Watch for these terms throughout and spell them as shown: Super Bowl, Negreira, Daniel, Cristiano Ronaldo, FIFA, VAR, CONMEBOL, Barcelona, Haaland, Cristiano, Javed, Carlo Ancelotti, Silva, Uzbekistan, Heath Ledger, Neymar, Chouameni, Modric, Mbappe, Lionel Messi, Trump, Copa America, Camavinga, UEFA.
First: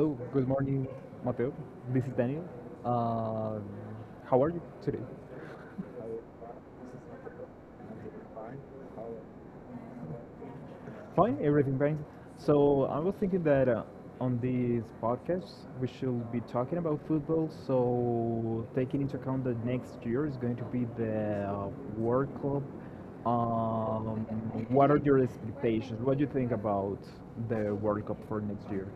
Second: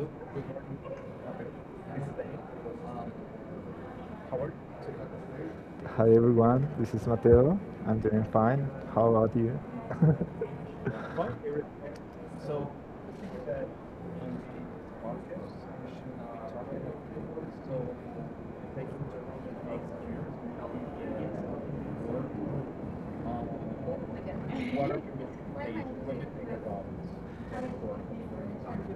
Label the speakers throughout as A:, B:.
A: hello, good morning, Mateo. This is Daniel. Uh, how are you today?
B: Hi everyone, this is Mateo. I'm doing fine. How about you?
A: Fine, everything fine. So, I was thinking that on this podcast, we should be talking about football. So, taking into account that next year is going to be the World Cup, um, what are your expectations? What do you think about the World Cup for next year?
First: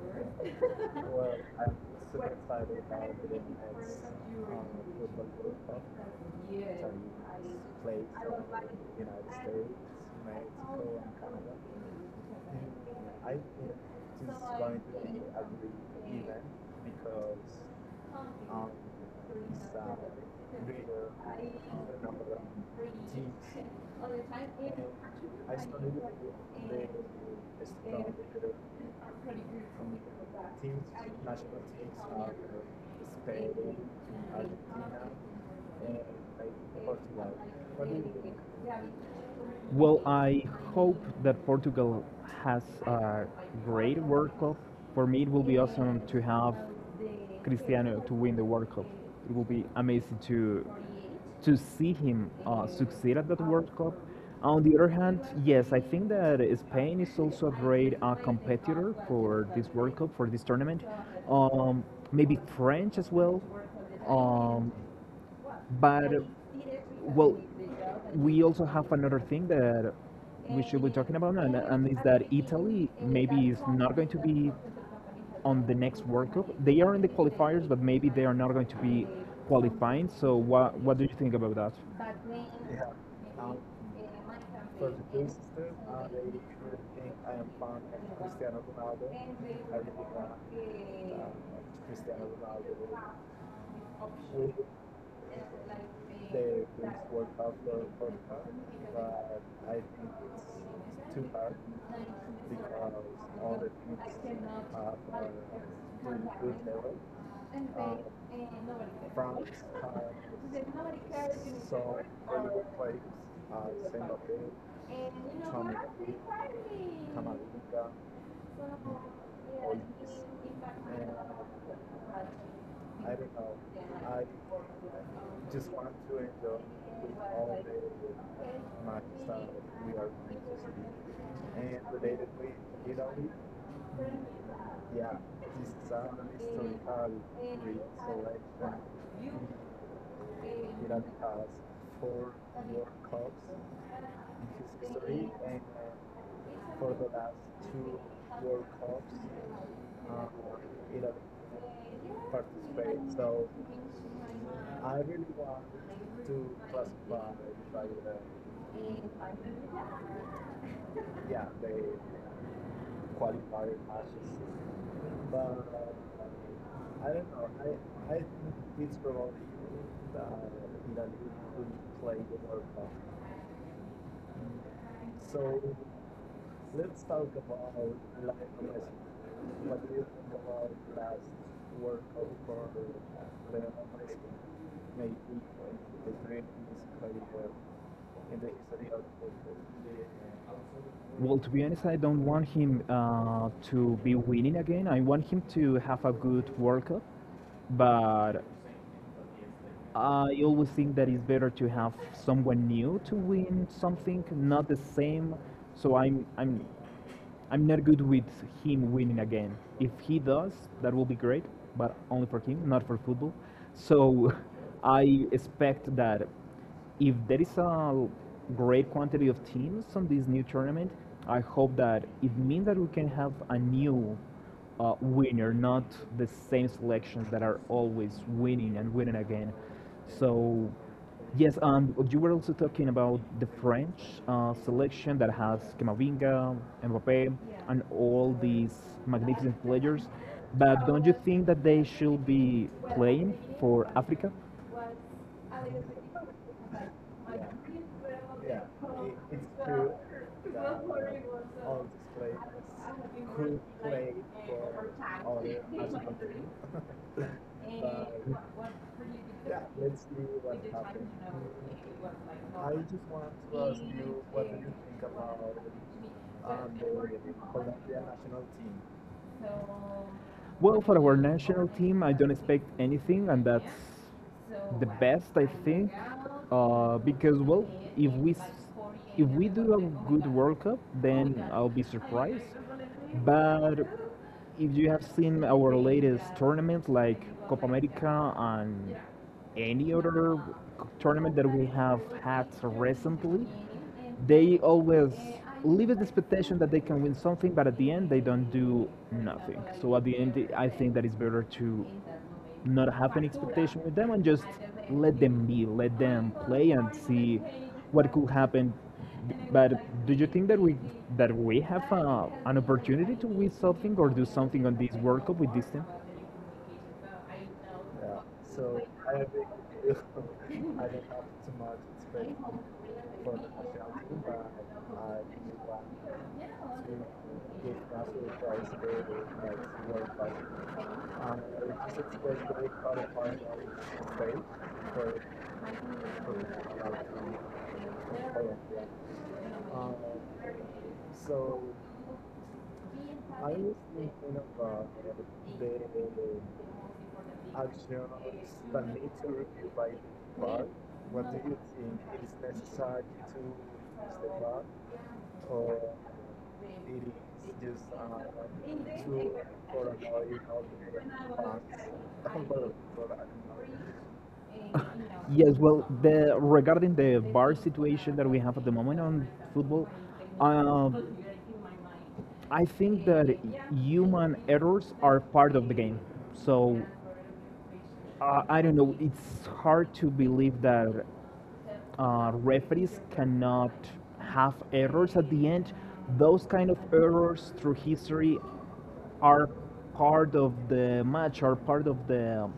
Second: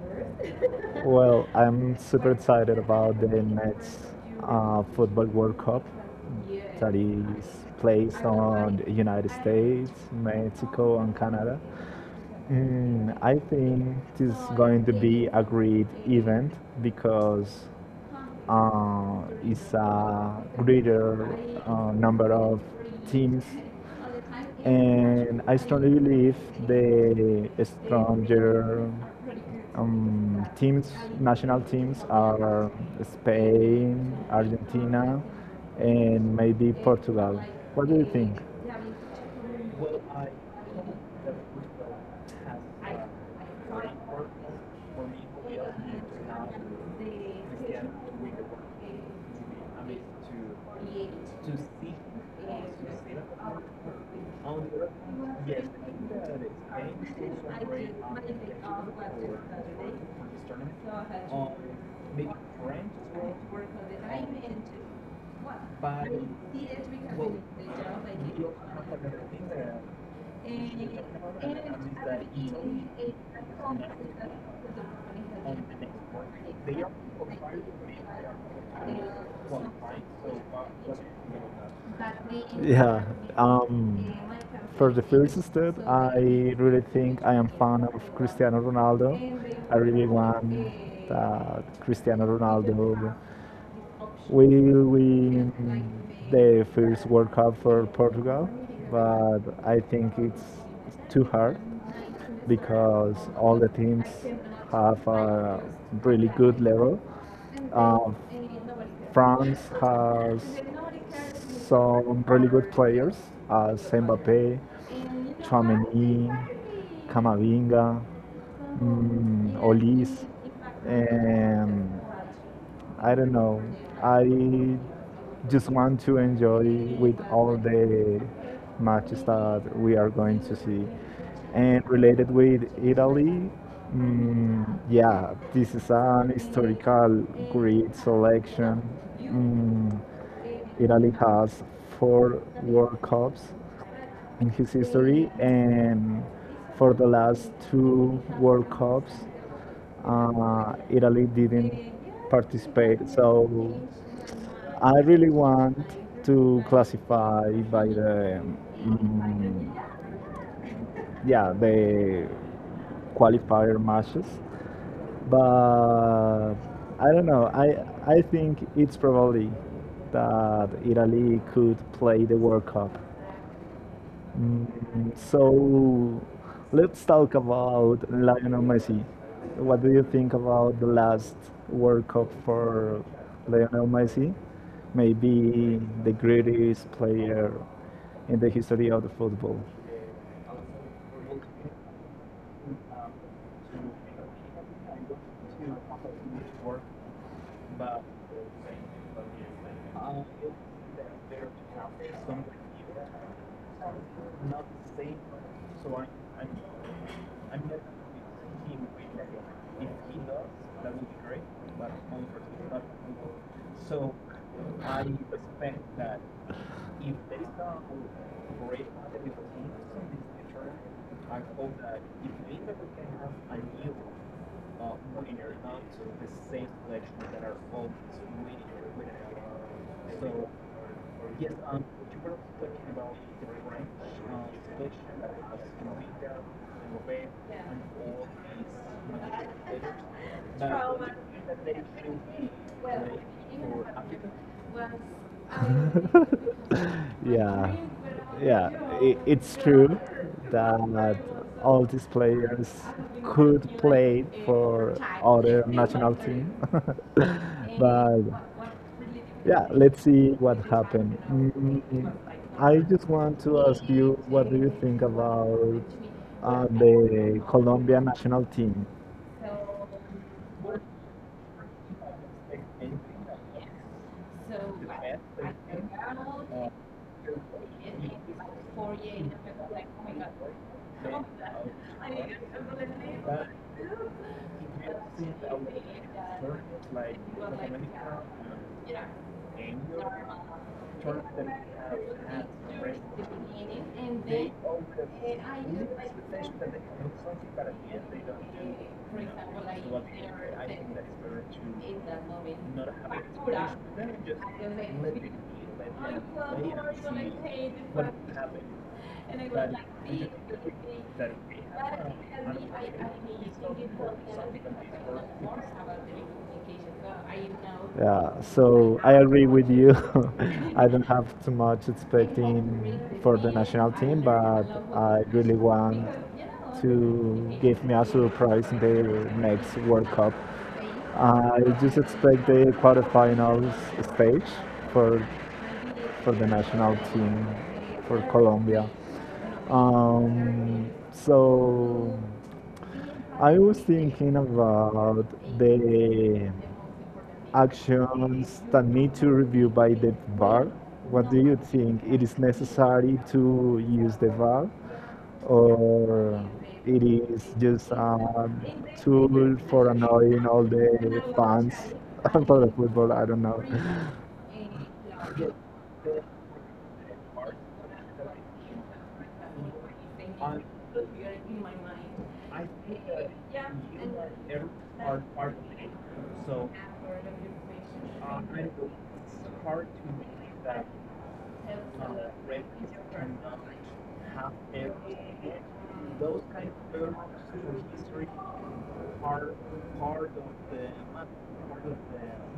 B: Well, I'm super excited about the next Football World Cup that is placed on the United States, Mexico, and Canada. I think this is going to be a great event because is a greater number of teams. And I strongly believe the stronger teams, national teams, are Spain, Argentina, and maybe Portugal. What do you think?
A: Well, I hope that Portugal has a great World Cup. For me, it will be awesome to have Cristiano to win the World Cup. It will be amazing to see him succeed at that World Cup. On the other hand, yes, I think that Spain is also a great competitor for this World Cup, for this tournament. Um, Maybe French as well. Um, but well, we also have another thing that we should be talking about, and is that Italy maybe is not going to be on the next World Cup. They are in the qualifiers, but maybe they are not going to be qualifying. So what do you think about that?
B: Yeah. Um, for the first step, I really think I am fan of Cristiano Ronaldo. I really want that Cristiano Ronaldo will win the first World Cup for Portugal, but I think it's too hard because all the teams have a really good level. Uh, France has some really good players as Mbappe, Chouameni, Camavinga, Olis, and I don't know. I just want to enjoy with all the matches that we are going to see. And related with Italy, yeah, this is an historical great selection. Mm, Italy has four World Cups in his history, and for the last two World Cups, Italy didn't participate. So I really want to classify by the um, yeah the qualifier matches, but I don't know. I think it's probably that Italy could play the World Cup. So let's talk about Lionel Messi. What do you think about the last World Cup for Lionel Messi? Maybe the greatest player in the history of the football.
A: Well, to be honest, I don't want him to be winning again. I want him to have a good World Cup, but I always think that it's better to have someone new to win something, not the same. So I'm not good with him winning again. If he does, that will be great, but only for him, not for football. So I expect that if there is a great quantity of teams on this new tournament, I hope that it means that we can have a new winner, not the same selections that are always winning and winning again. So, yes, and you were also talking about the French selection that has Camavinga, Mbappe, and all these magnificent players. But don't you think that they should be playing for Africa?
B: Yeah, yeah, I it's true that all these players could play for other national team, but yeah, let's see what happened. I just want to ask you, what do you think about the Colombia national team?
A: Well, for our national team, I don't expect anything, and that's the best I think, because well, if we s- if we do a good World Cup, then I'll be surprised. But if you have seen our latest tournaments like Copa America and any other tournament that we have had recently, they always leave the expectation that they can win something, but at the end they don't do nothing. So at the end, I think that it's better to not have an expectation with them and just let them be, let them play and see what could happen. But do you think that we have an opportunity to win something or do something on this World Cup with this team?
B: Yeah, so I agree with you. I don't have too much expecting for the national team, but I really want to give me a surprise in the next World Cup. I just expect the quarterfinals stage for for the national team for Colombia. So I was thinking about the actions that need to review by the VAR. What do you think? It is necessary to use the VAR, or it is just a tool for annoying all the fans for the football? I don't know.
A: Yes, well, the regarding the VAR situation that we have at the moment on football, um, I think that human errors are part of the game. So I don't know, it's hard to believe that referees cannot have errors at the end. Those kind of errors through history are part of the match, are part of the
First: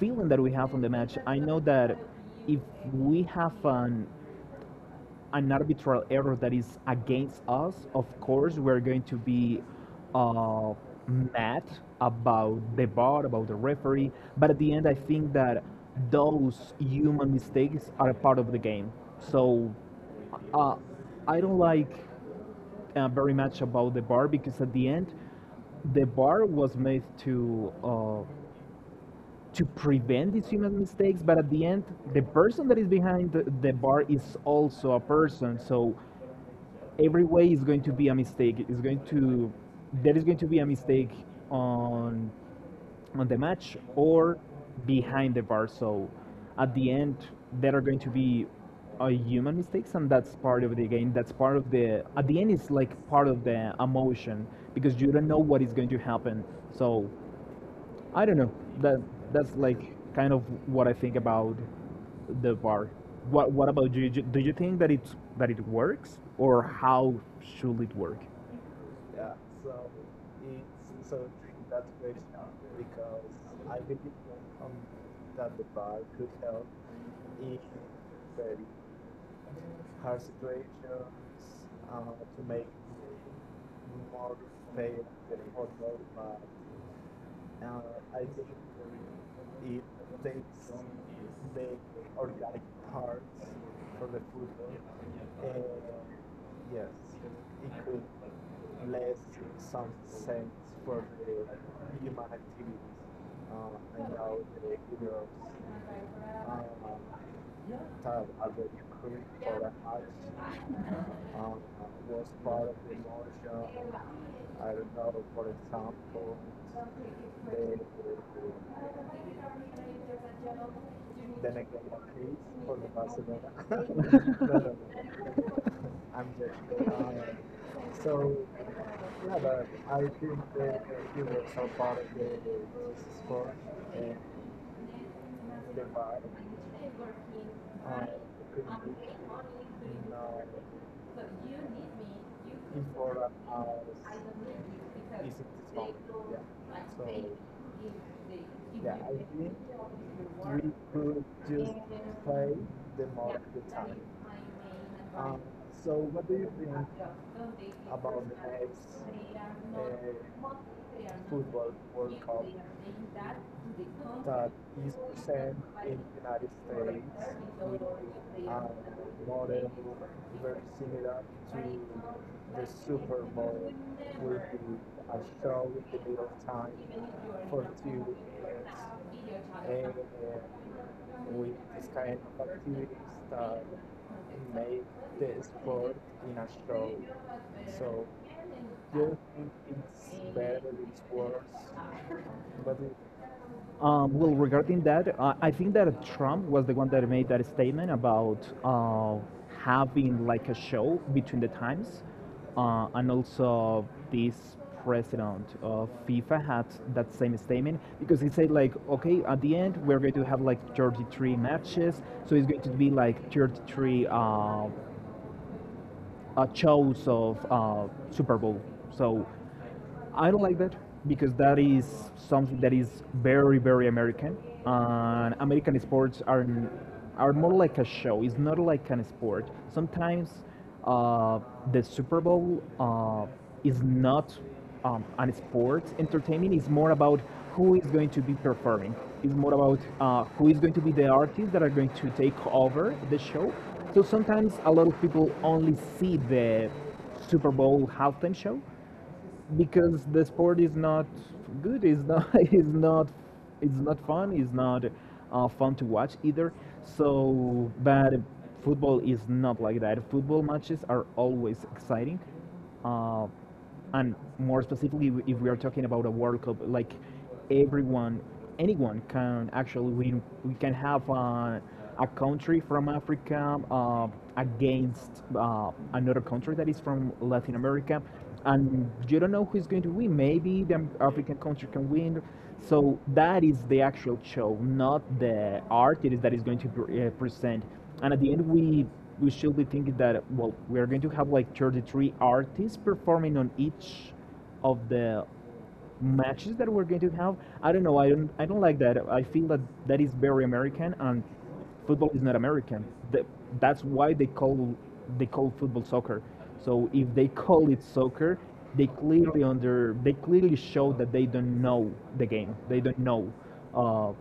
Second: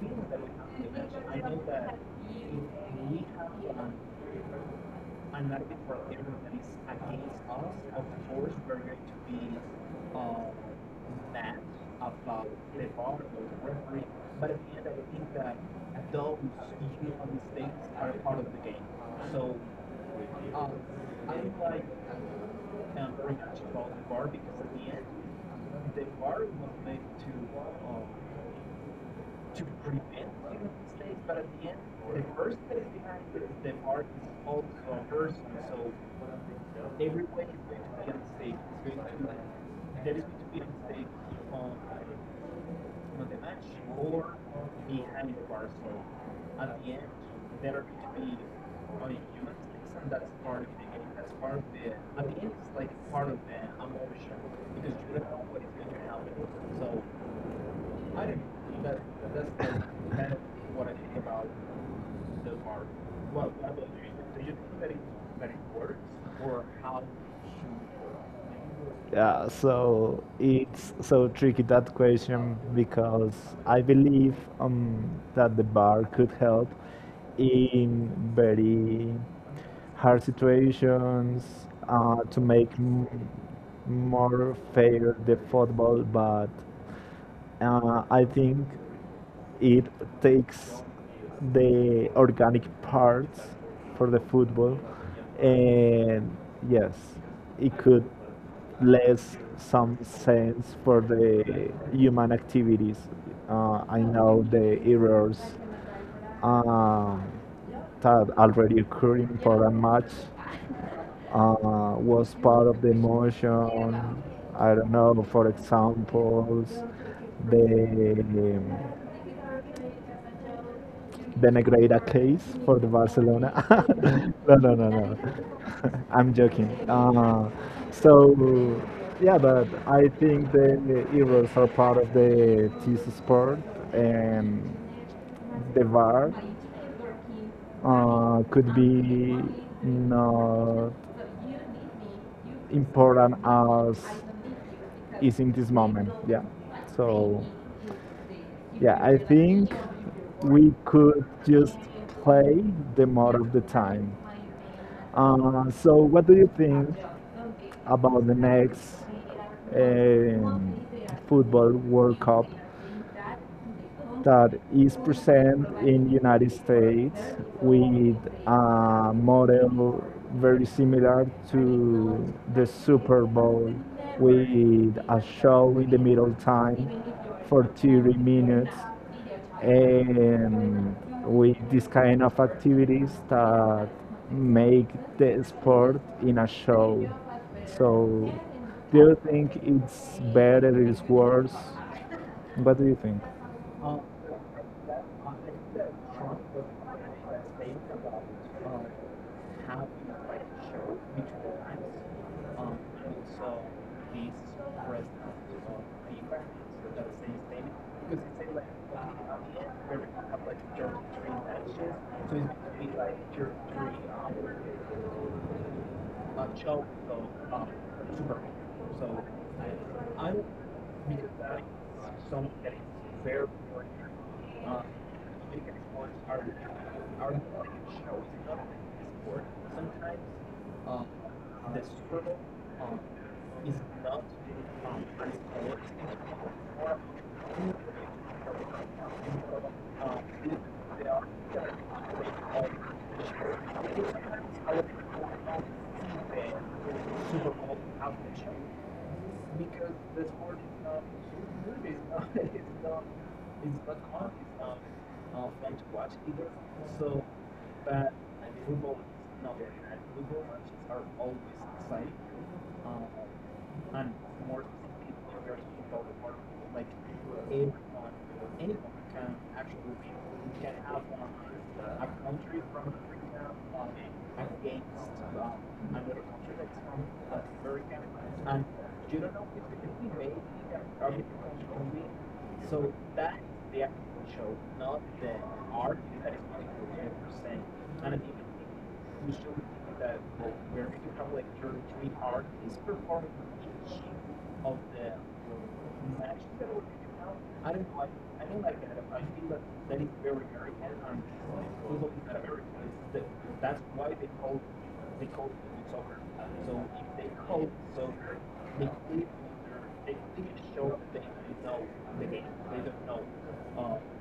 A: feeling that we have on the match. I know that if we have an arbitral error that is against us, of course, we're going to be uh, mad about the bar, about the referee. But at the end, I think that those human mistakes are a part of the game. So uh, I don't like very much about the bar because at the end, the bar was made to prevent these human mistakes, but at the end, the person that is behind the bar is also a person. So every way is going to be a mistake. It's going to there is going to be a mistake on on the match or behind the bar. So at the end, there are going to be human mistakes, and that's part of the game. That's part of the at the end it's like part of the emotion because you don't know what is going to happen. So I don't know. That that's like kind of what I think about the bar. What about you? Do you think that it's that it works or how should it work?
B: Yeah, so it's so tricky that question because I believe that the bar could help in very hard situations to make more fair the football, but I think it takes the organic parts for the football, and yes, it could less some sense for the human activities. I know the errors um, that already occur in for a match was part of the emotion. I don't know, for examples, the the Negreira case for the Barcelona.
A: No,
B: No, no,
A: no.
B: no, no. I'm joking. So, yeah, but I think the heroes are part of the TC Sport and the VAR could be not important as is in this moment. Yeah. So, yeah, I think we could just play the more of the time. So, what do you think about the next um, football World Cup? That is present in United States with a model very similar to the Super Bowl with a show in the middle time for 30 minutes and with this kind of activities that make the sport in a show. So do you think it's better, it's worse? What do you think?
A: Well, regarding that, I think that Trump was the one that made that statement about uh, having like a show between the times, and also this president of FIFA had that same statement because he said like, okay, at the end we're going to have like 33 matches, so it's going to be like 33 shows of Super Bowl. So I don't like that because that is something that is very, very American. And American sports are more like a show. It's not like an sport. Sometimes uh, the Super Bowl is not an sport. Entertainment is more about who is going to be performing. It's more about who is going to be the artists that are going to take over the show. So sometimes a lot of people only see the Super Bowl halftime show, because the sport is not good is not is not it's not fun it's not fun to watch either so but football is not like that football matches are always exciting uh, and more specifically if we are talking about a world cup like everyone, anyone can actually win. We can have a country from Africa against another country that is from Latin America, and you don't know who's going to win. Maybe the African country can win. So that is the actual show, not the art it is that is going to present. And at the end, we should be thinking that well, we are going to have like 33 artists performing on each of the matches that we're going to have. I don't know. I don't. I don't like that. I feel that that is very American, and football is not American. The, that's why they call football soccer. So if they call it soccer, they clearly show that they don't know the game. They don't know uh,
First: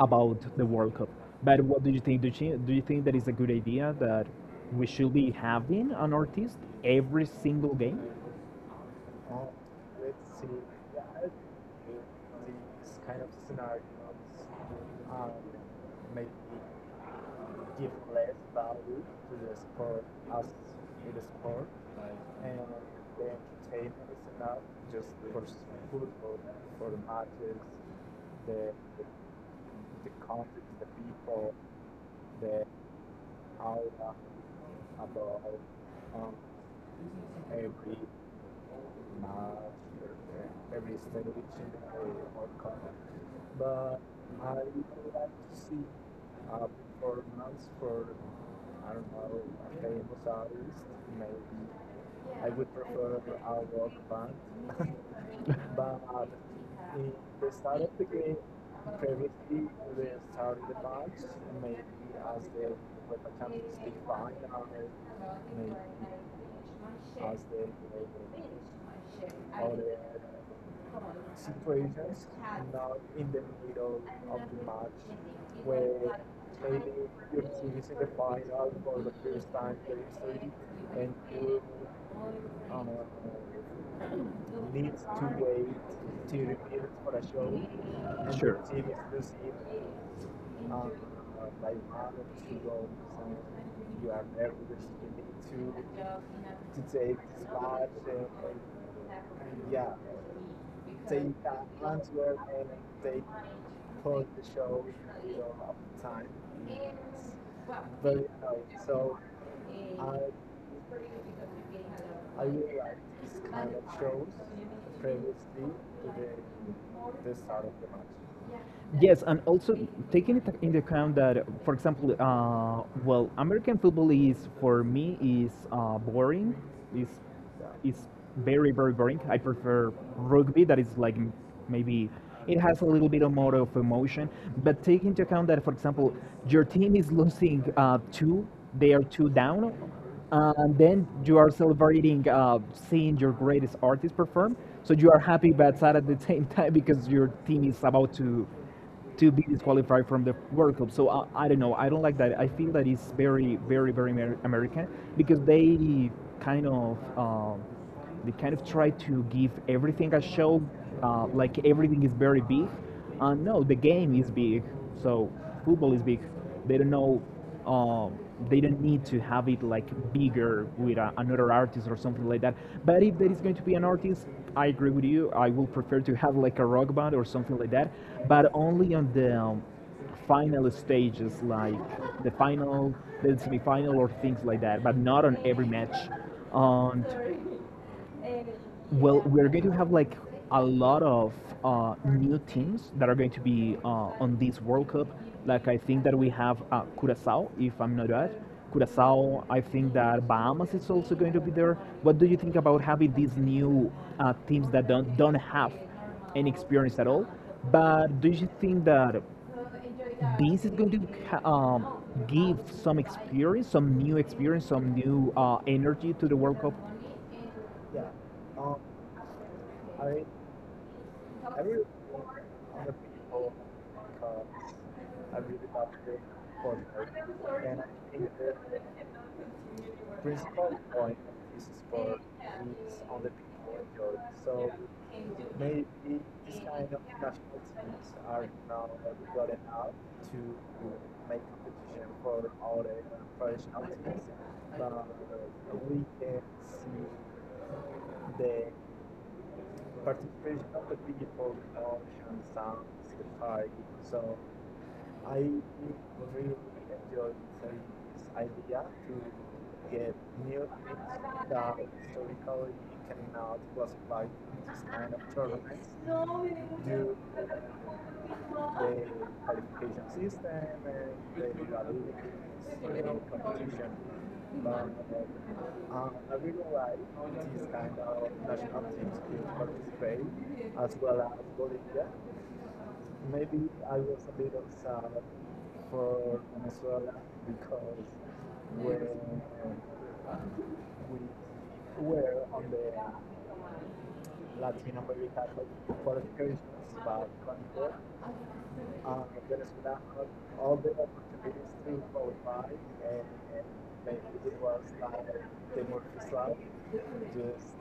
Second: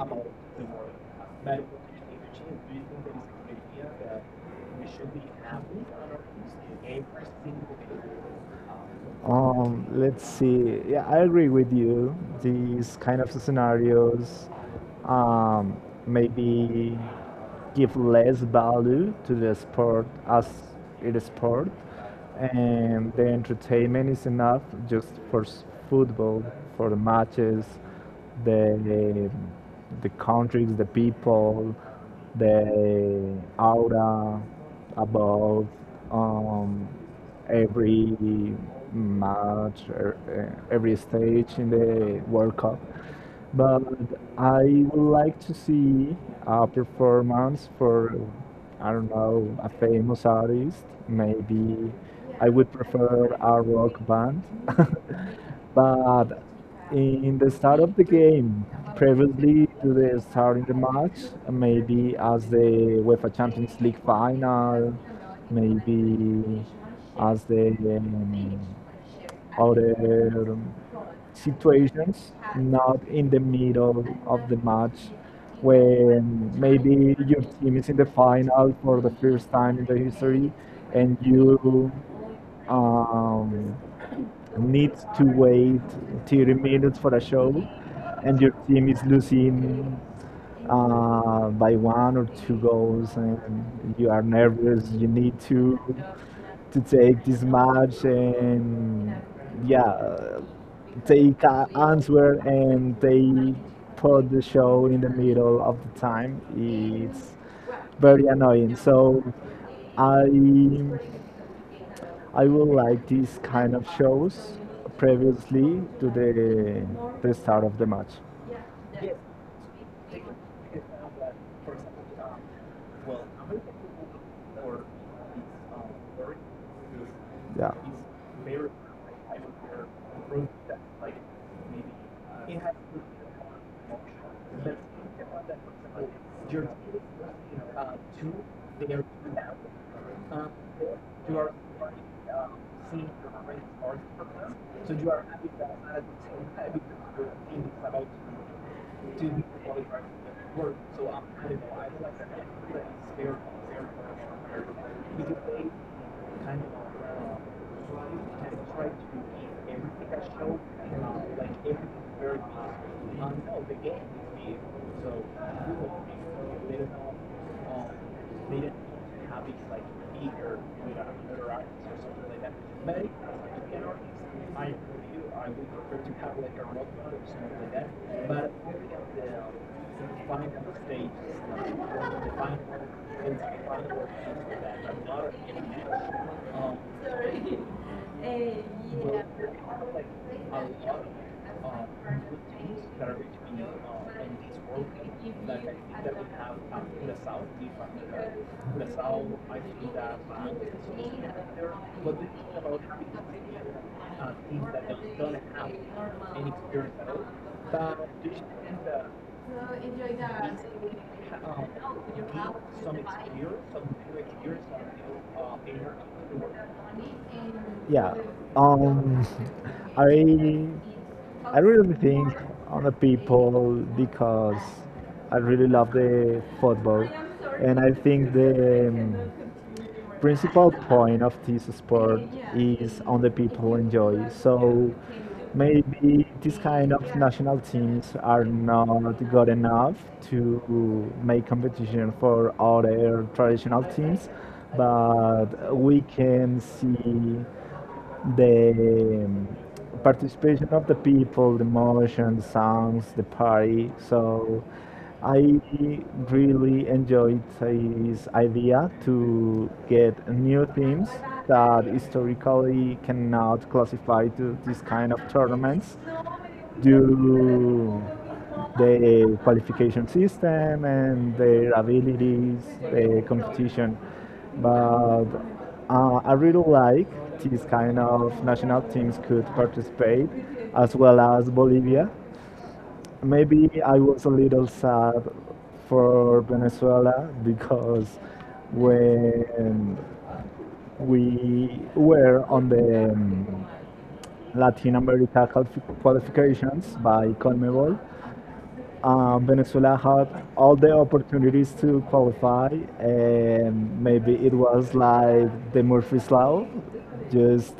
A: about the World Cup. But what do you think? Do you think that is a good idea that we should be having an artist every single game?
B: Let's see. Yeah, I agree with you. These kind of scenarios um, maybe give less value to the sport as it is sport, and the entertainment is enough just for football, for the matches, the the countries, the people, the aura about um, every match, every stage in the World Cup. But I would like to see a performance for, I don't know, a famous artist. Maybe I would prefer a rock band. But in the start of the game, previously to the starting the match, maybe as the UEFA Champions League final, maybe as the um, other situations, not in the middle of the match when maybe your team is in the final for the first time in the history and you um, need to wait 30 minutes for a show and your team is losing by one or two goals and you are nervous, you need to take this match and, yeah, take an answer, and they put the show in the middle of the time. It's very annoying, so i I will like these kind of shows previously to the start of the match.
A: Yes, and also taking it into account that, for example, well, American football is for me is boring. Is is very, very boring. I prefer rugby, that is like maybe it has a little bit of more of emotion. But take into account that, for example, your team is losing they are two down, and then you are celebrating seeing your greatest artist perform. So you are happy but sad at the same time because your team is about to be disqualified from the World Cup. So I don't know. I don't like that. I feel that it's very, very, very
B: Yeah.
A: American because they kind of um, they kind of try to give everything a show, like everything is very big. No, the game is big. So football is big. They don't know uh, they don't need to have it like bigger with a, another artist or something like that. But if there is going to be an artist, I agree with you. I will prefer to have like a rock band or something like that, but only on the final stages, like the final, the semi-final, or things like that. But not on every match. And well, we're going to have like a lot of new teams that are going to be on this World Cup. Like I think that we have Curacao, if I'm not right. Curacao. I think that Bahamas is also going to be there. What do you think about having these new teams that don't have any experience at all? But do you think that this is going to give some experience, some new energy to the World Cup?
B: Yeah. Um, I I really think on the people because I really love the football, and I think the principal point of this sport is on the people enjoy. So maybe these kind of national teams are not good enough to make competition for other traditional teams, but we can see the participation of the people, the motion, the songs, the party. So I really enjoyed his idea to get new themes that historically cannot classify to this kind of tournaments due the qualification system and their abilities, the competition. But I really like these kind of national teams could participate, as well as Bolivia. Maybe I was a little sad for Venezuela because when we were on the Latin America qualifications by CONMEBOL, Venezuela had all the opportunities to qualify, and maybe it was like the Murphy's Law, just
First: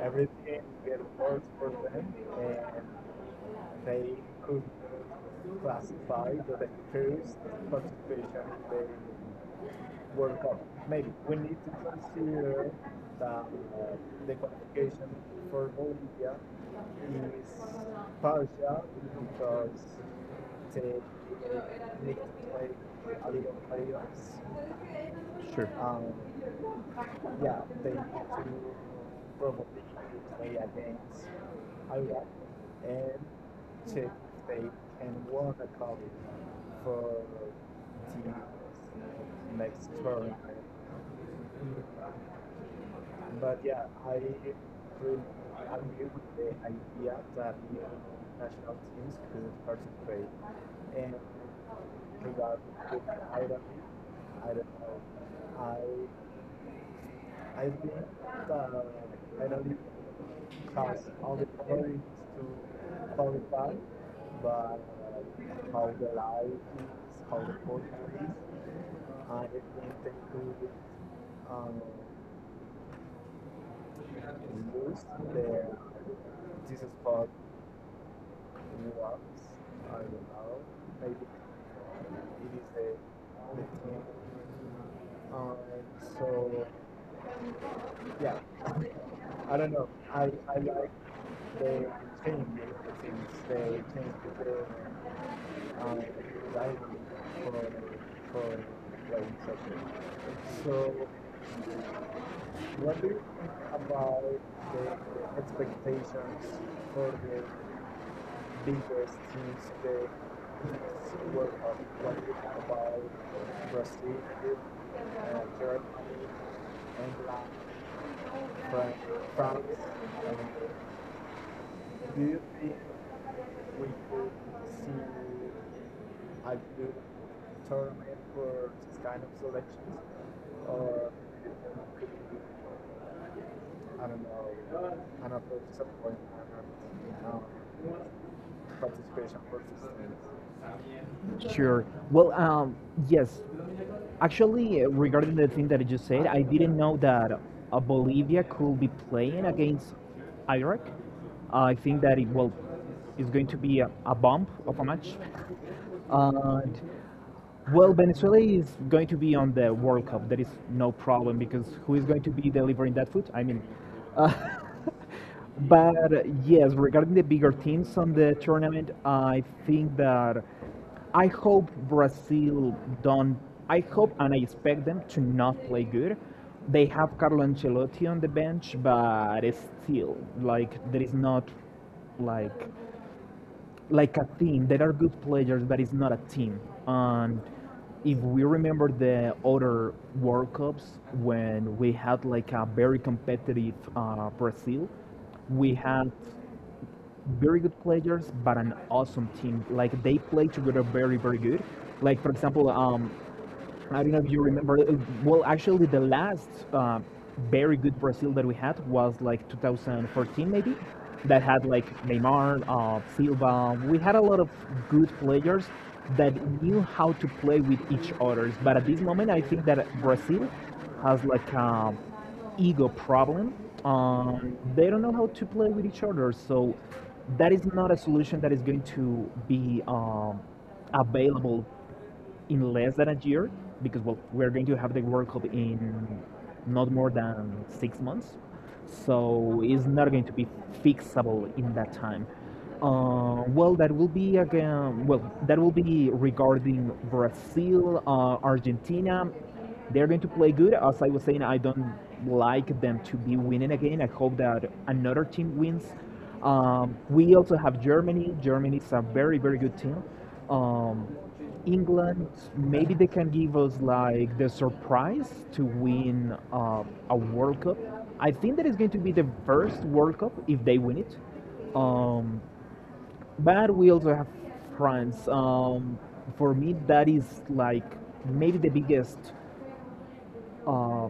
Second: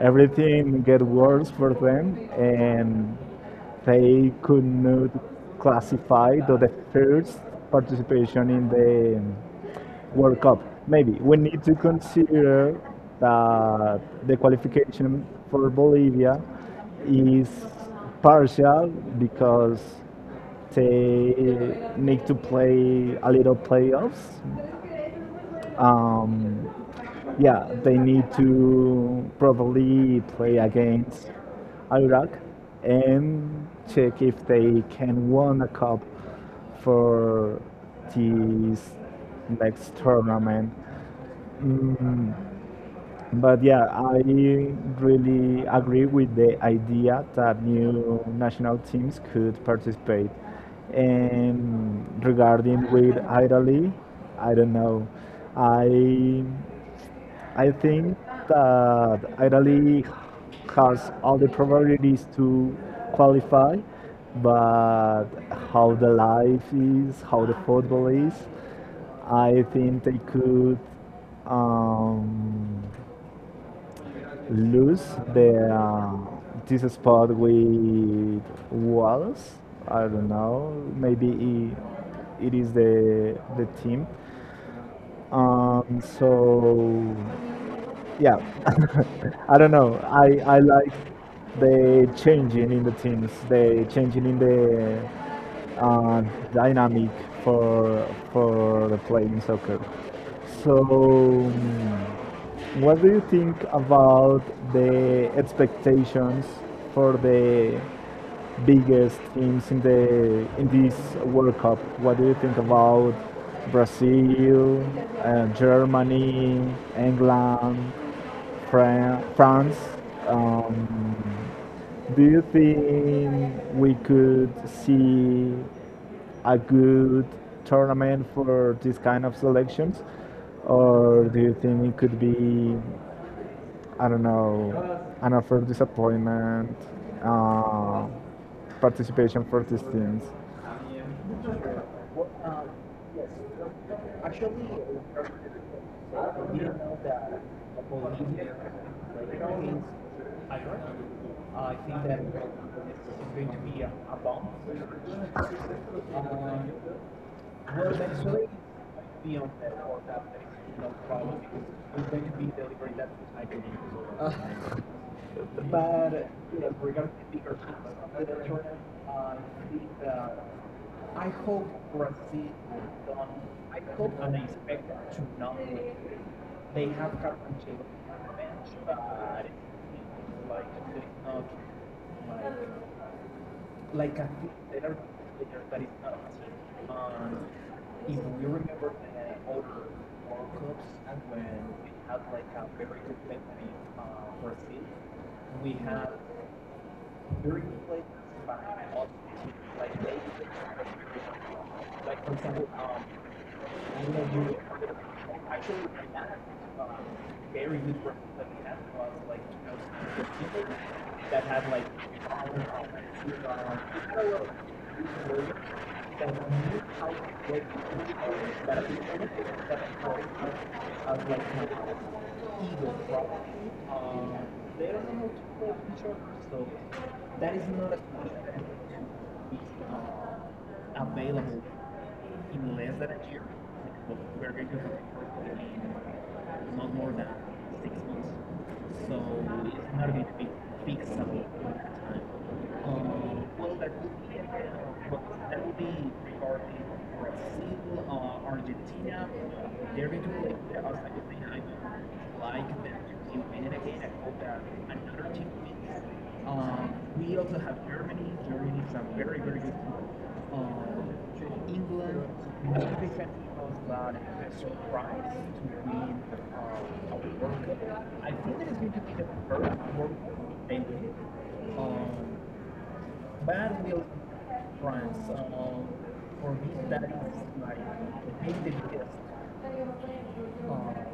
B: everything get worse for them, and they could not classify to the first participation in the World Cup. Maybe we need to consider that the qualification for Bolivia is partial because they need to play a little playoffs.
A: Sure.
B: Um, yeah, they need to probably play against Iraq and check if they can win a cup for this next tournament. Mm, but yeah, I really agree with the idea that new national teams could participate. And regarding with Italy, I don't know. I I think that Italy has all the probabilities to qualify, but how the life is, how the football is, I think they could um, lose the this spot with walls. I don't know. Maybe it is the team. So yeah, I don't know. I like the changing in the teams, the changing in the uh, dynamic for the playing soccer. So, what do you think about the expectations for the biggest teams in the in this World Cup? What do you think about Brazil, Germany, England? France. Um, do you think we could see a good tournament for this kind of selections? Or do you think it could be, I don't know, an offer disappointment uh, participation for these teams?
A: Sure. Well, yes. Actually, regarding the thing that you just said, I didn't know that Bolivia could be playing against Iraq. I think that it will is going to be a bump of a match. And well, Venezuela is going to be on the World Cup. There is no problem because who is going to be delivering that food? I mean, uh, But yes, regarding the bigger teams on the tournament, I think that I hope Brazil don't. I hope and I expect them to not play good. They have Carlo Ancelotti on the bench, but still, like there is not like like a team. There are good players, but it's not a team. And if we remember the other World Cups when we had like a very competitive Brazil, we had very good players, but an awesome team. Like they play together very, very good. Like for example, I don't know if you remember. The last very good Brazil that we had was like 2014, maybe. That had like Neymar, Silva. We had a lot of good players that knew how to play with each other. But at this moment, I think that Brazil has like a ego problem. They don't know how to play with each other. So that is not a solution that is going to be available in less than a year because well we're going to have the World Cup in not more than 6 months, so it's not going to be fixable in that time. Well, that will be again. Well, that will be regarding Brazil, Argentina. They're going to play good. As I was saying, I don't like them to be winning again. I hope that another team wins. We also have Germany. Germany is a very, very good team. Um, England, maybe they can give us like the surprise to win a World Cup. I think that is going to be the first World Cup if they win it. Um, but we also have France. For me, that is like maybe uh,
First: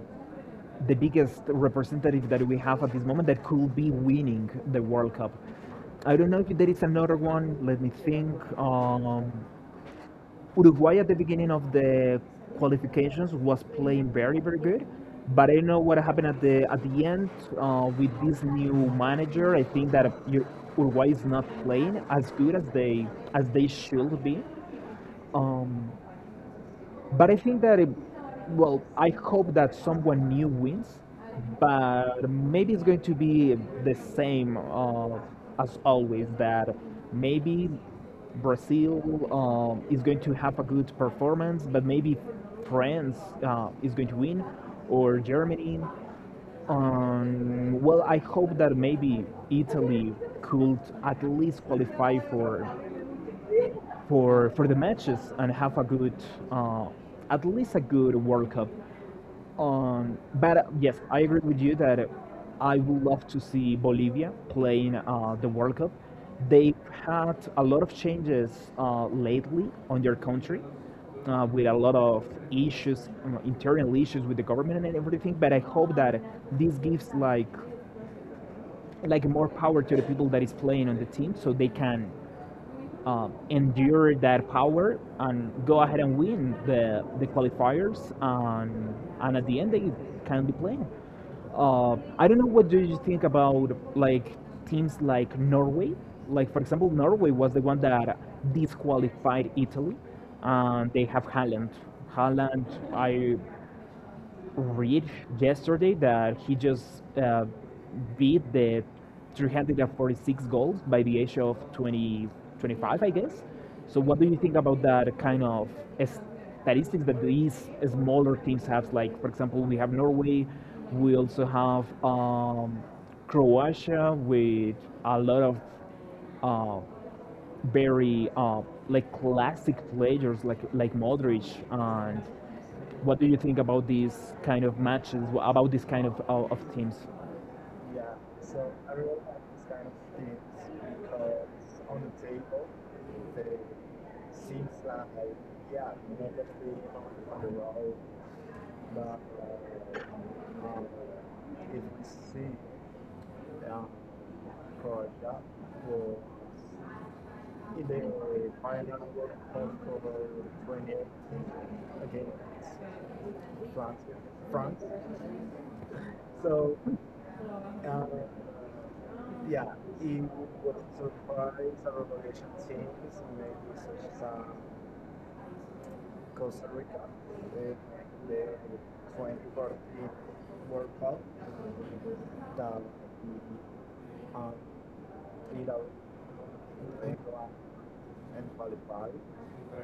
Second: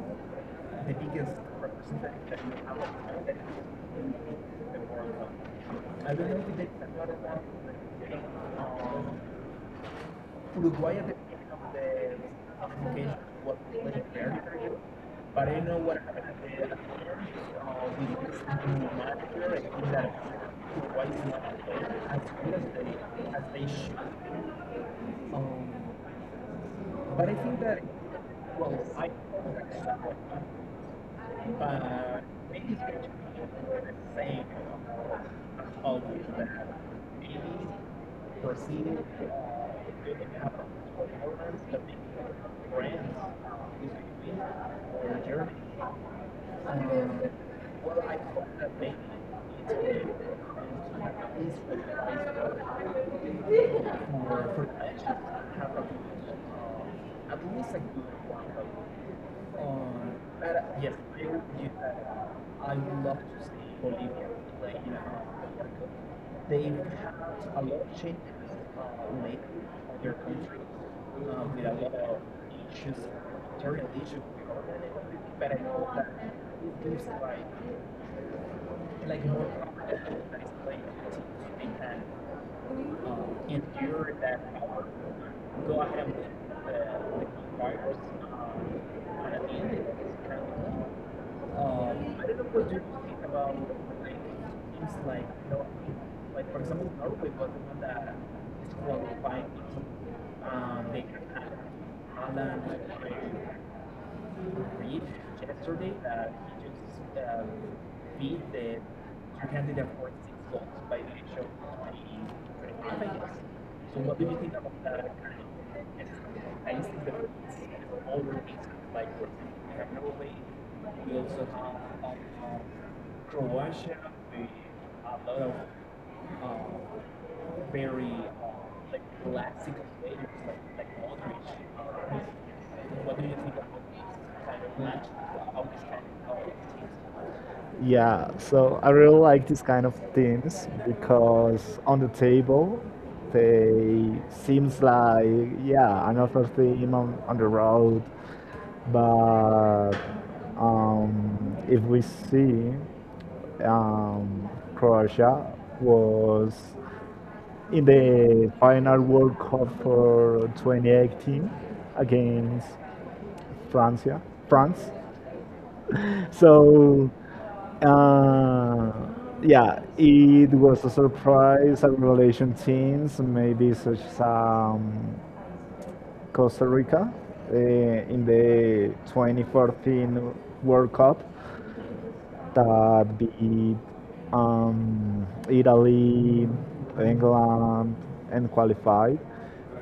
A: the biggest representative that we have at this moment that could be winning the World Cup. I don't know if there is another one. Let me think. Uruguay at the beginning of the qualifications was playing very, very good. But I don't know what happened at the end with this new manager. I think that Uruguay is not playing as good as they should be. Um, but I think that it, well, I hope that someone new wins, but maybe it's going to be the same as always. That maybe Brazil is going to have a good performance, but maybe France is going to win, or Germany. Well, I hope that maybe Italy could at least qualify for for the matches and have a good, uh, at least a good World Cup. But Yes, I agree with you that I would love to see Bolivia playing the World Cup. They've had a lot of changes lately on their country with a lot of issues, internal issues with the government and everything. But I hope that this gives like more power to the people that is playing on the team, so they can endure that power and go ahead and win the qualifiers and at the end they can be playing. I don't know what do you think about like teams like Norway. Like for example, Norway was the one that disqualified Italy, and they have Haaland. Haaland, I read yesterday that he just uh, beat the 346 goals by the age of 20, 25, I guess. So, what do you think about that kind of statistics that these smaller teams have? Like, for example, we have Norway, we also have Croatia with a lot of uh, very like classic players like Modric and what do you think about these kind of matches? About this kind of of teams?
B: Yeah, so I really like these kind of things because on the table they seems like, yeah, another theme on the road, but if we see um, Croatia was in the final World Cup for 2018 against Francia, France. So, uh, yeah, it was a surprise and revelation teams, maybe such as Costa Rica in the 2014 World Cup that beat Italy, England, and qualified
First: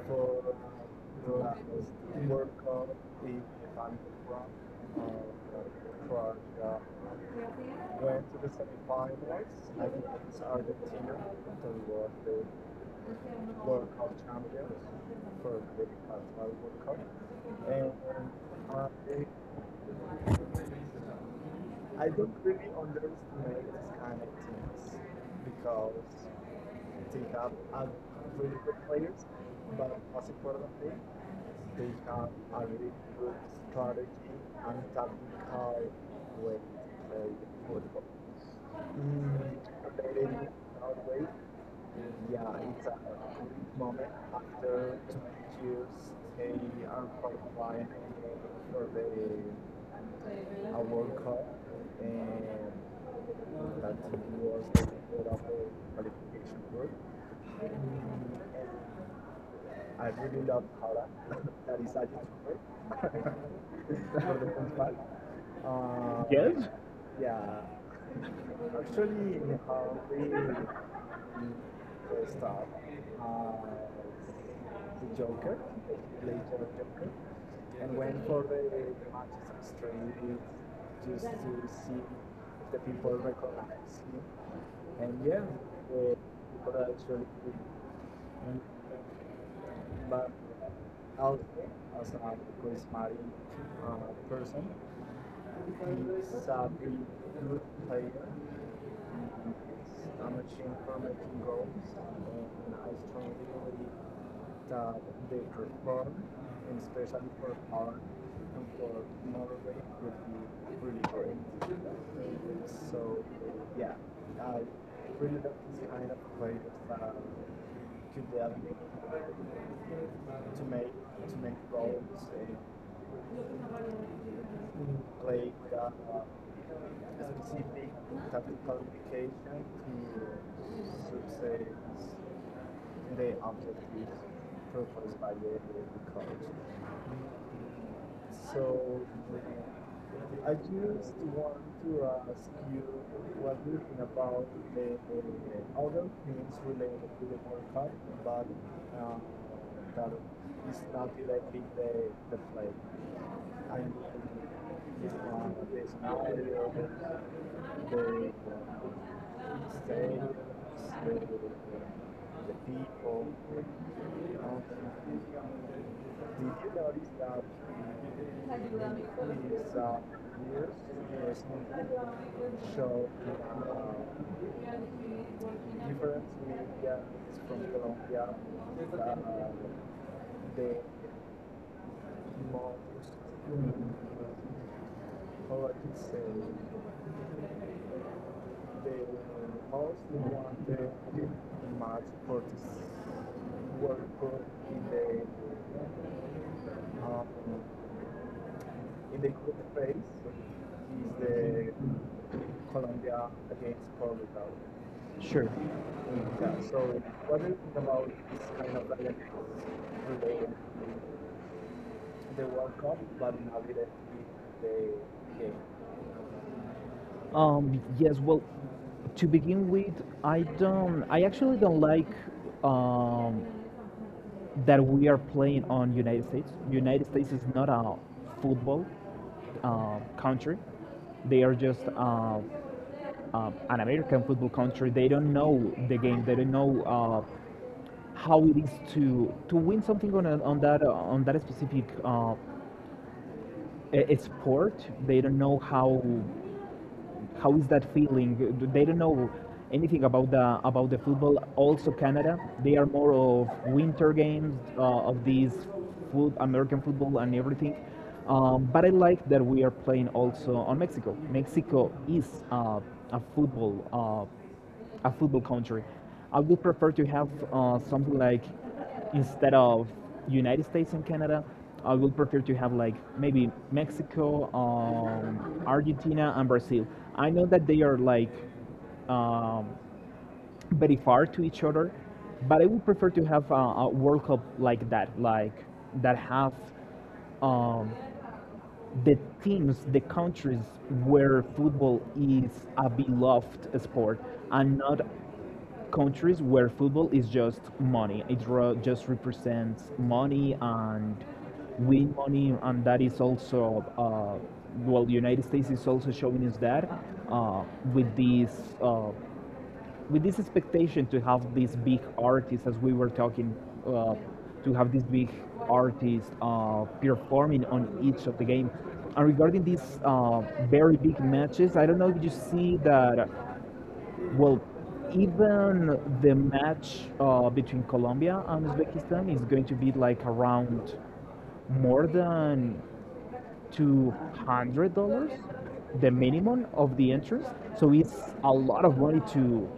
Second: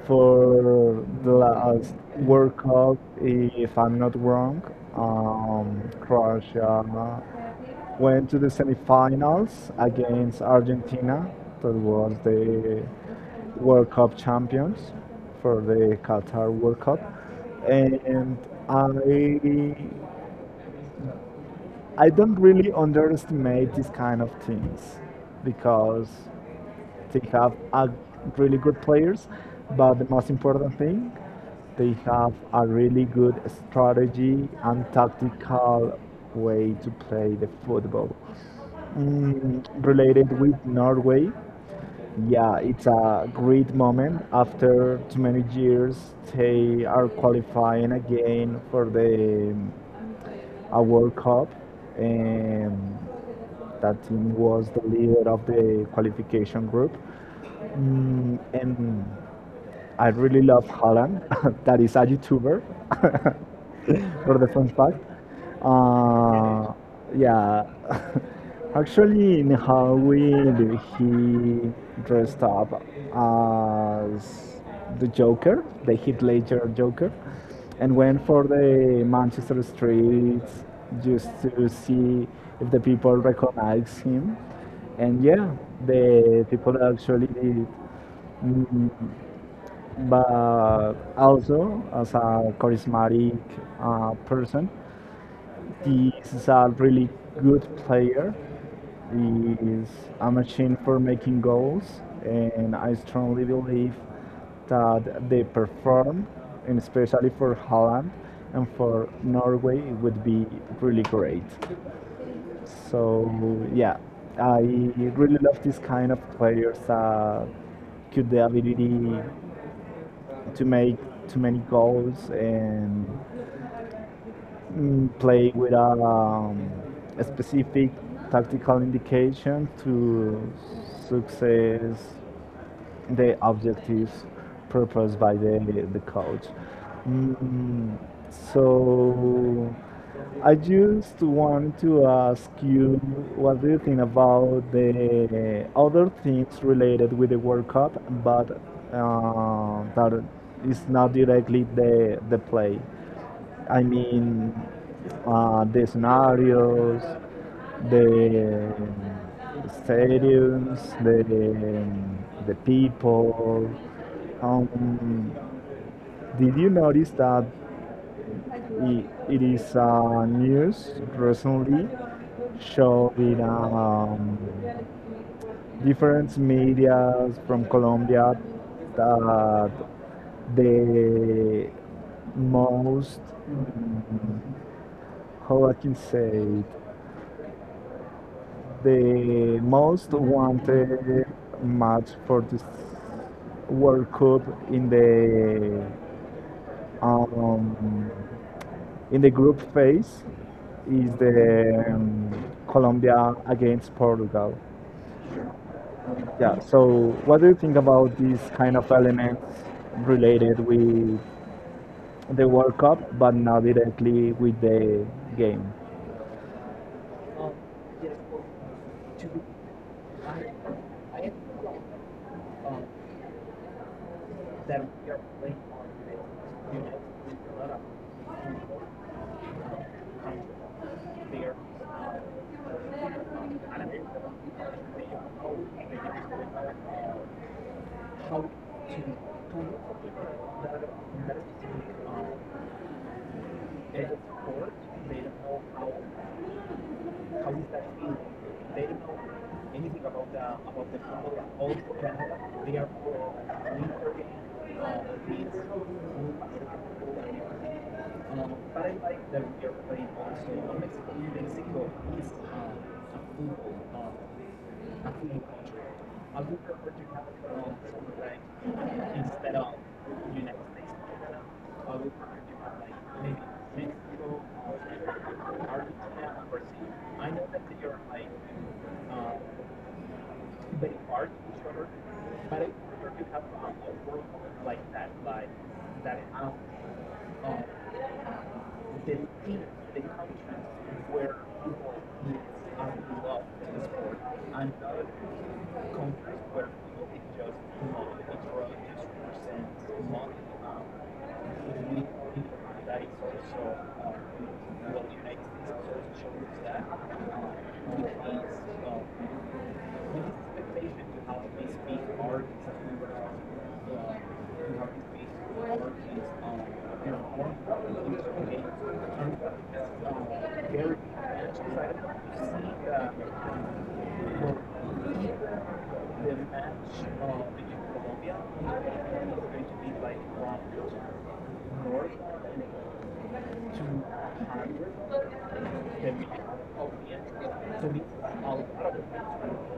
B: for the last World Cup, if I'm not wrong. Croatia went to the semifinals against Argentina, that was the World Cup champions for the Qatar World Cup. And I I don't really underestimate these kind of teams because they have a really good players, but the most important thing, they have a really good strategy and tactical way to play the football. Related with Norway, yeah, it's a great moment. After too many years, they are qualifying again for the a World Cup, and that team was the leader of the qualification group. And I really love Holland, that is a YouTuber. For the fun fact.
A: Yes.
B: Uh, yeah, actually, in Halloween he dressed up as the Joker, the Heath Ledger Joker, and went for the Manchester streets just to see if the people recognize him. And yeah, the people actually did. mm, but also as a charismatic person. This is a really good player. He is a machine for making goals, and I strongly believe that they perform, and especially for Holland and for Norway, it would be really great. So yeah, I really love this kind of players that could the ability to make too many goals and play without a specific tactical indication to success the objectives proposed by the coach. Mm, so I just want to ask you, what do you think about the other things related with the World Cup, but that is not directly the play? I mean, the scenarios, the stadiums, the people. Um, did you notice that it is news recently showing different media from Colombia that the most, how I can say it, the most wanted match for this World Cup in the um, in the group phase is the Colombia against Portugal.
A: Sure.
B: Yeah. So, what do you think about these kind of elements related with the World Cup, but not directly with the game?
A: Yes. Well, to begin with, I actually don't like um, that we are playing on United States. United States is not a football country. They are just an American football country. They don't know the game. They don't know uh, how it is to win something on a, on that specific sport. They don't know how is that feeling? They don't know anything about the football. Also, Canada, they are more of winter games of these food, American football and everything. But I like that we are playing also on Mexico. Mexico is a football uh, country. I would prefer to have something like instead of United States and Canada, I would prefer to have like maybe Mexico, Argentina, and Brazil. I know that they are like um, very far to each other, but I would prefer to have a World Cup like that have um, the teams, the countries where football is a beloved sport, and not countries where football is just money. It just represents money and win money, and that is also well, the United States is also showing us that uh, with this uh, with this expectation to have these big artists, as we were talking, uh, to have these big artists performing on each of the game. And regarding these very big matches, I don't know if you see that well, even the match between Colombia and Uzbekistan is going to be like around more than $200, the minimum of the interest, so it's a lot of money to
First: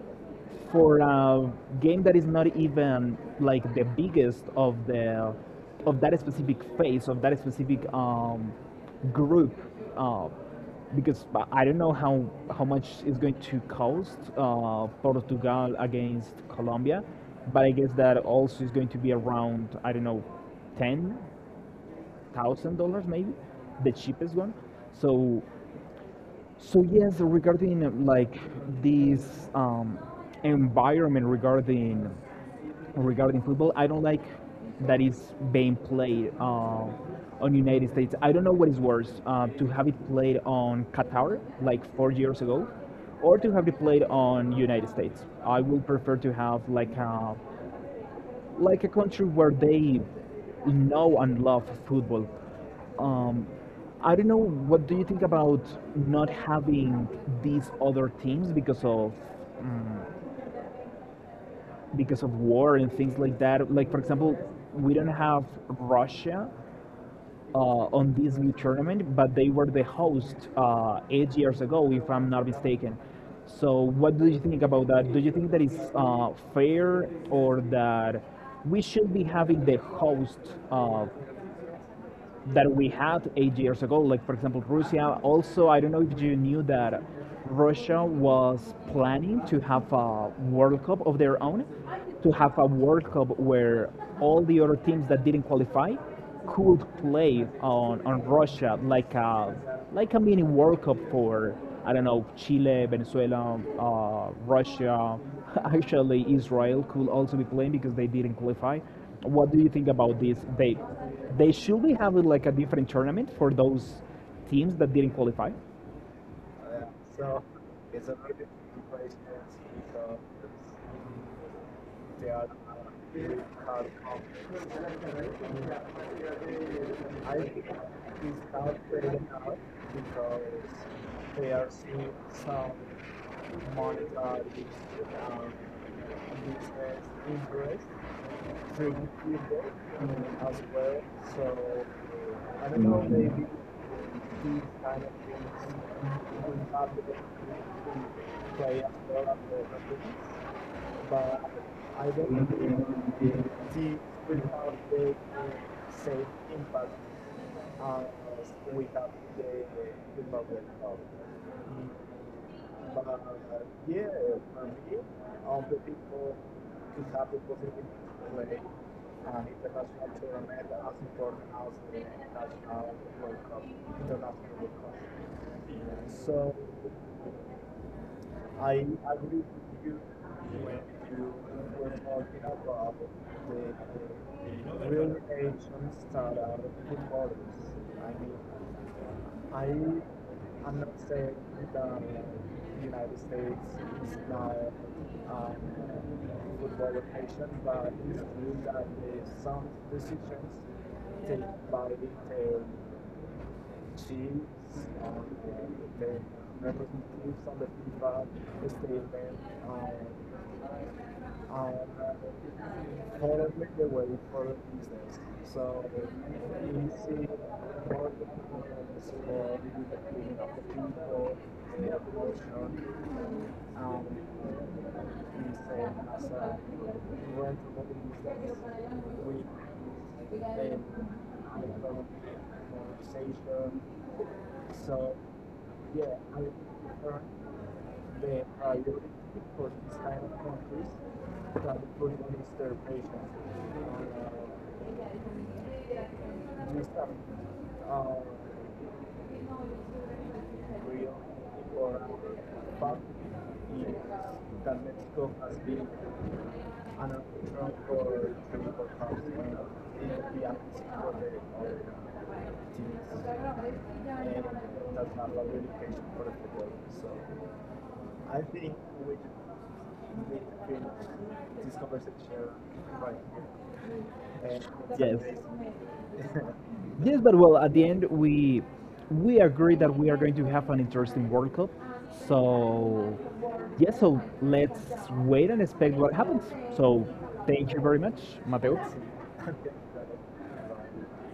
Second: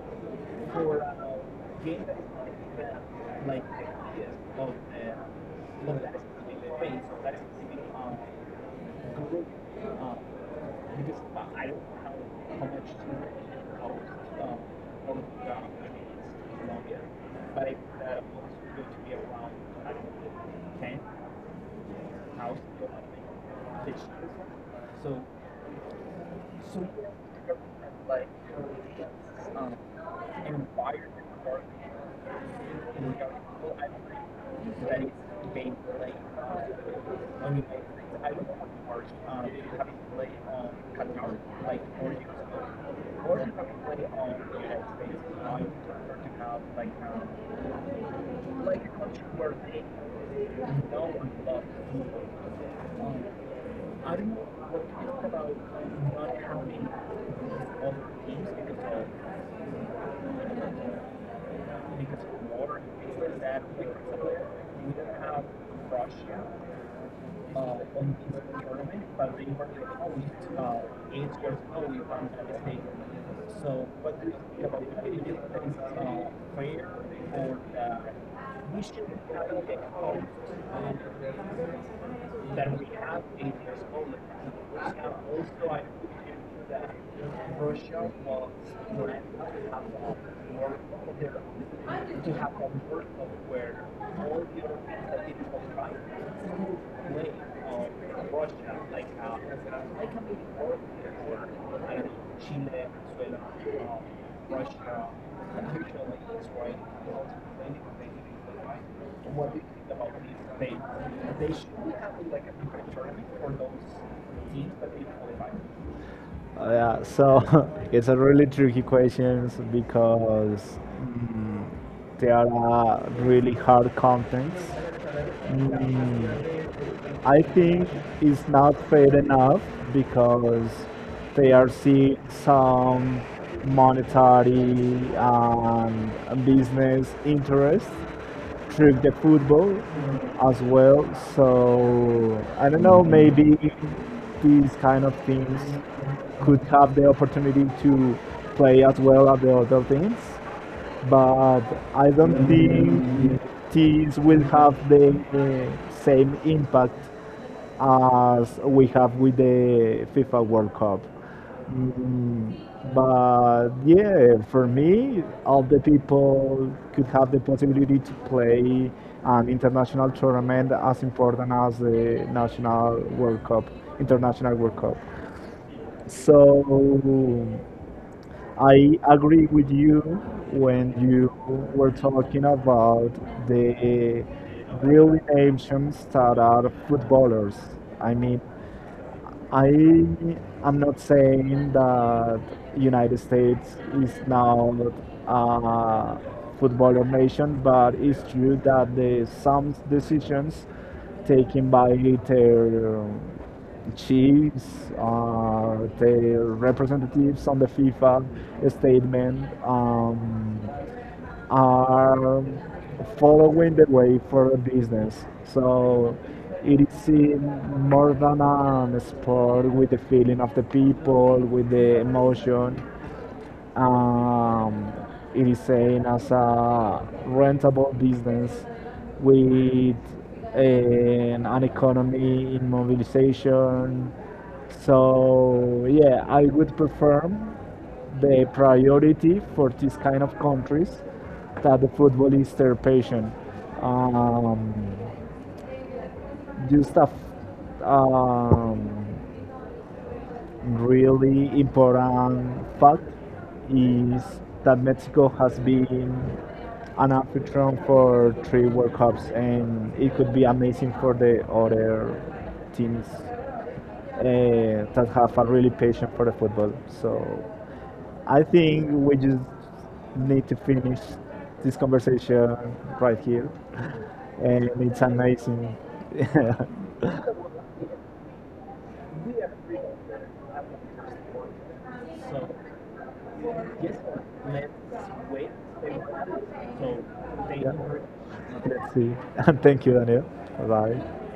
A: for a game that is not even like the biggest of the of that specific phase of that specific group uh, because don't know how much it's going to cost Portugal against Colombia, but I guess that also is going to be around I don't know, $10,000 maybe, the cheapest one. So so yes, regarding like this environment regarding regarding football, I don't like that is being played on United States. I don't know what is worse to have it played on Qatar like 4 years ago, or to have it played on United States. I would prefer to have like a country where they know and love football. Um, I don't know. What do you think about not having these other teams because of war and things like that? Like for example, we don't have Russia on this new tournament, but they were the host 8 years ago, if I'm not mistaken. So, what do you think about that? Do you think that it's fair or that we should be having the host uh, that we had 8 years ago. Like, for example, Russia. Also, I don't know if you knew that Russia was planning to have a World Cup of their own, to have a World Cup where all the other teams that didn't qualify could play on Russia, like like a mini World Cup for, I don't know, Chile, Venezuela, Russia. Actually, Israel could also be playing because they didn't qualify. What do you think about this? They should be having like a different tournament for those teams that didn't qualify.
B: Yeah, so it's a really tricky question because there are really hard contents. Mm, I think it's not fair enough because they are seeing some monetary and business interests through the football as well. So I don't know, maybe these kind of teams could have the opportunity to play as well as the other teams. But I don't think these will have the same impact as we have with the FIFA World Cup. Mm, but yeah, for me, all the people could have the possibility to play an international tournament as important as the national World Cup, international World Cup. So I agree with you when you were talking about the really nations that are footballers. I mean, I am not saying that United States is now a footballer nation, but it's true that the some decisions taken by their chiefs, their representatives on the FIFA statement. Are following the way for a business. So it is seen more than a sport with the feeling of the people, with the emotion. Um, it is seen as a rentable business with an economy in mobilization. So yeah, I would prefer the priority for this kind of countries that the football is their passion. Um, just a really important fact is that Mexico has been an African for three World Cups, and it could be amazing for the other teams that have a really passion for the football. So I think we just need to finish this conversation right here, and it's
A: Yes.
B: amazing.
A: Yes, but well, at the end, we agree that we are going to have an interesting World Cup. So, yes, so let's
B: let
A: wait and expect what happens. So, thank you very much, Mateo.
B: Let's see. And thank you, Daniel. Bye.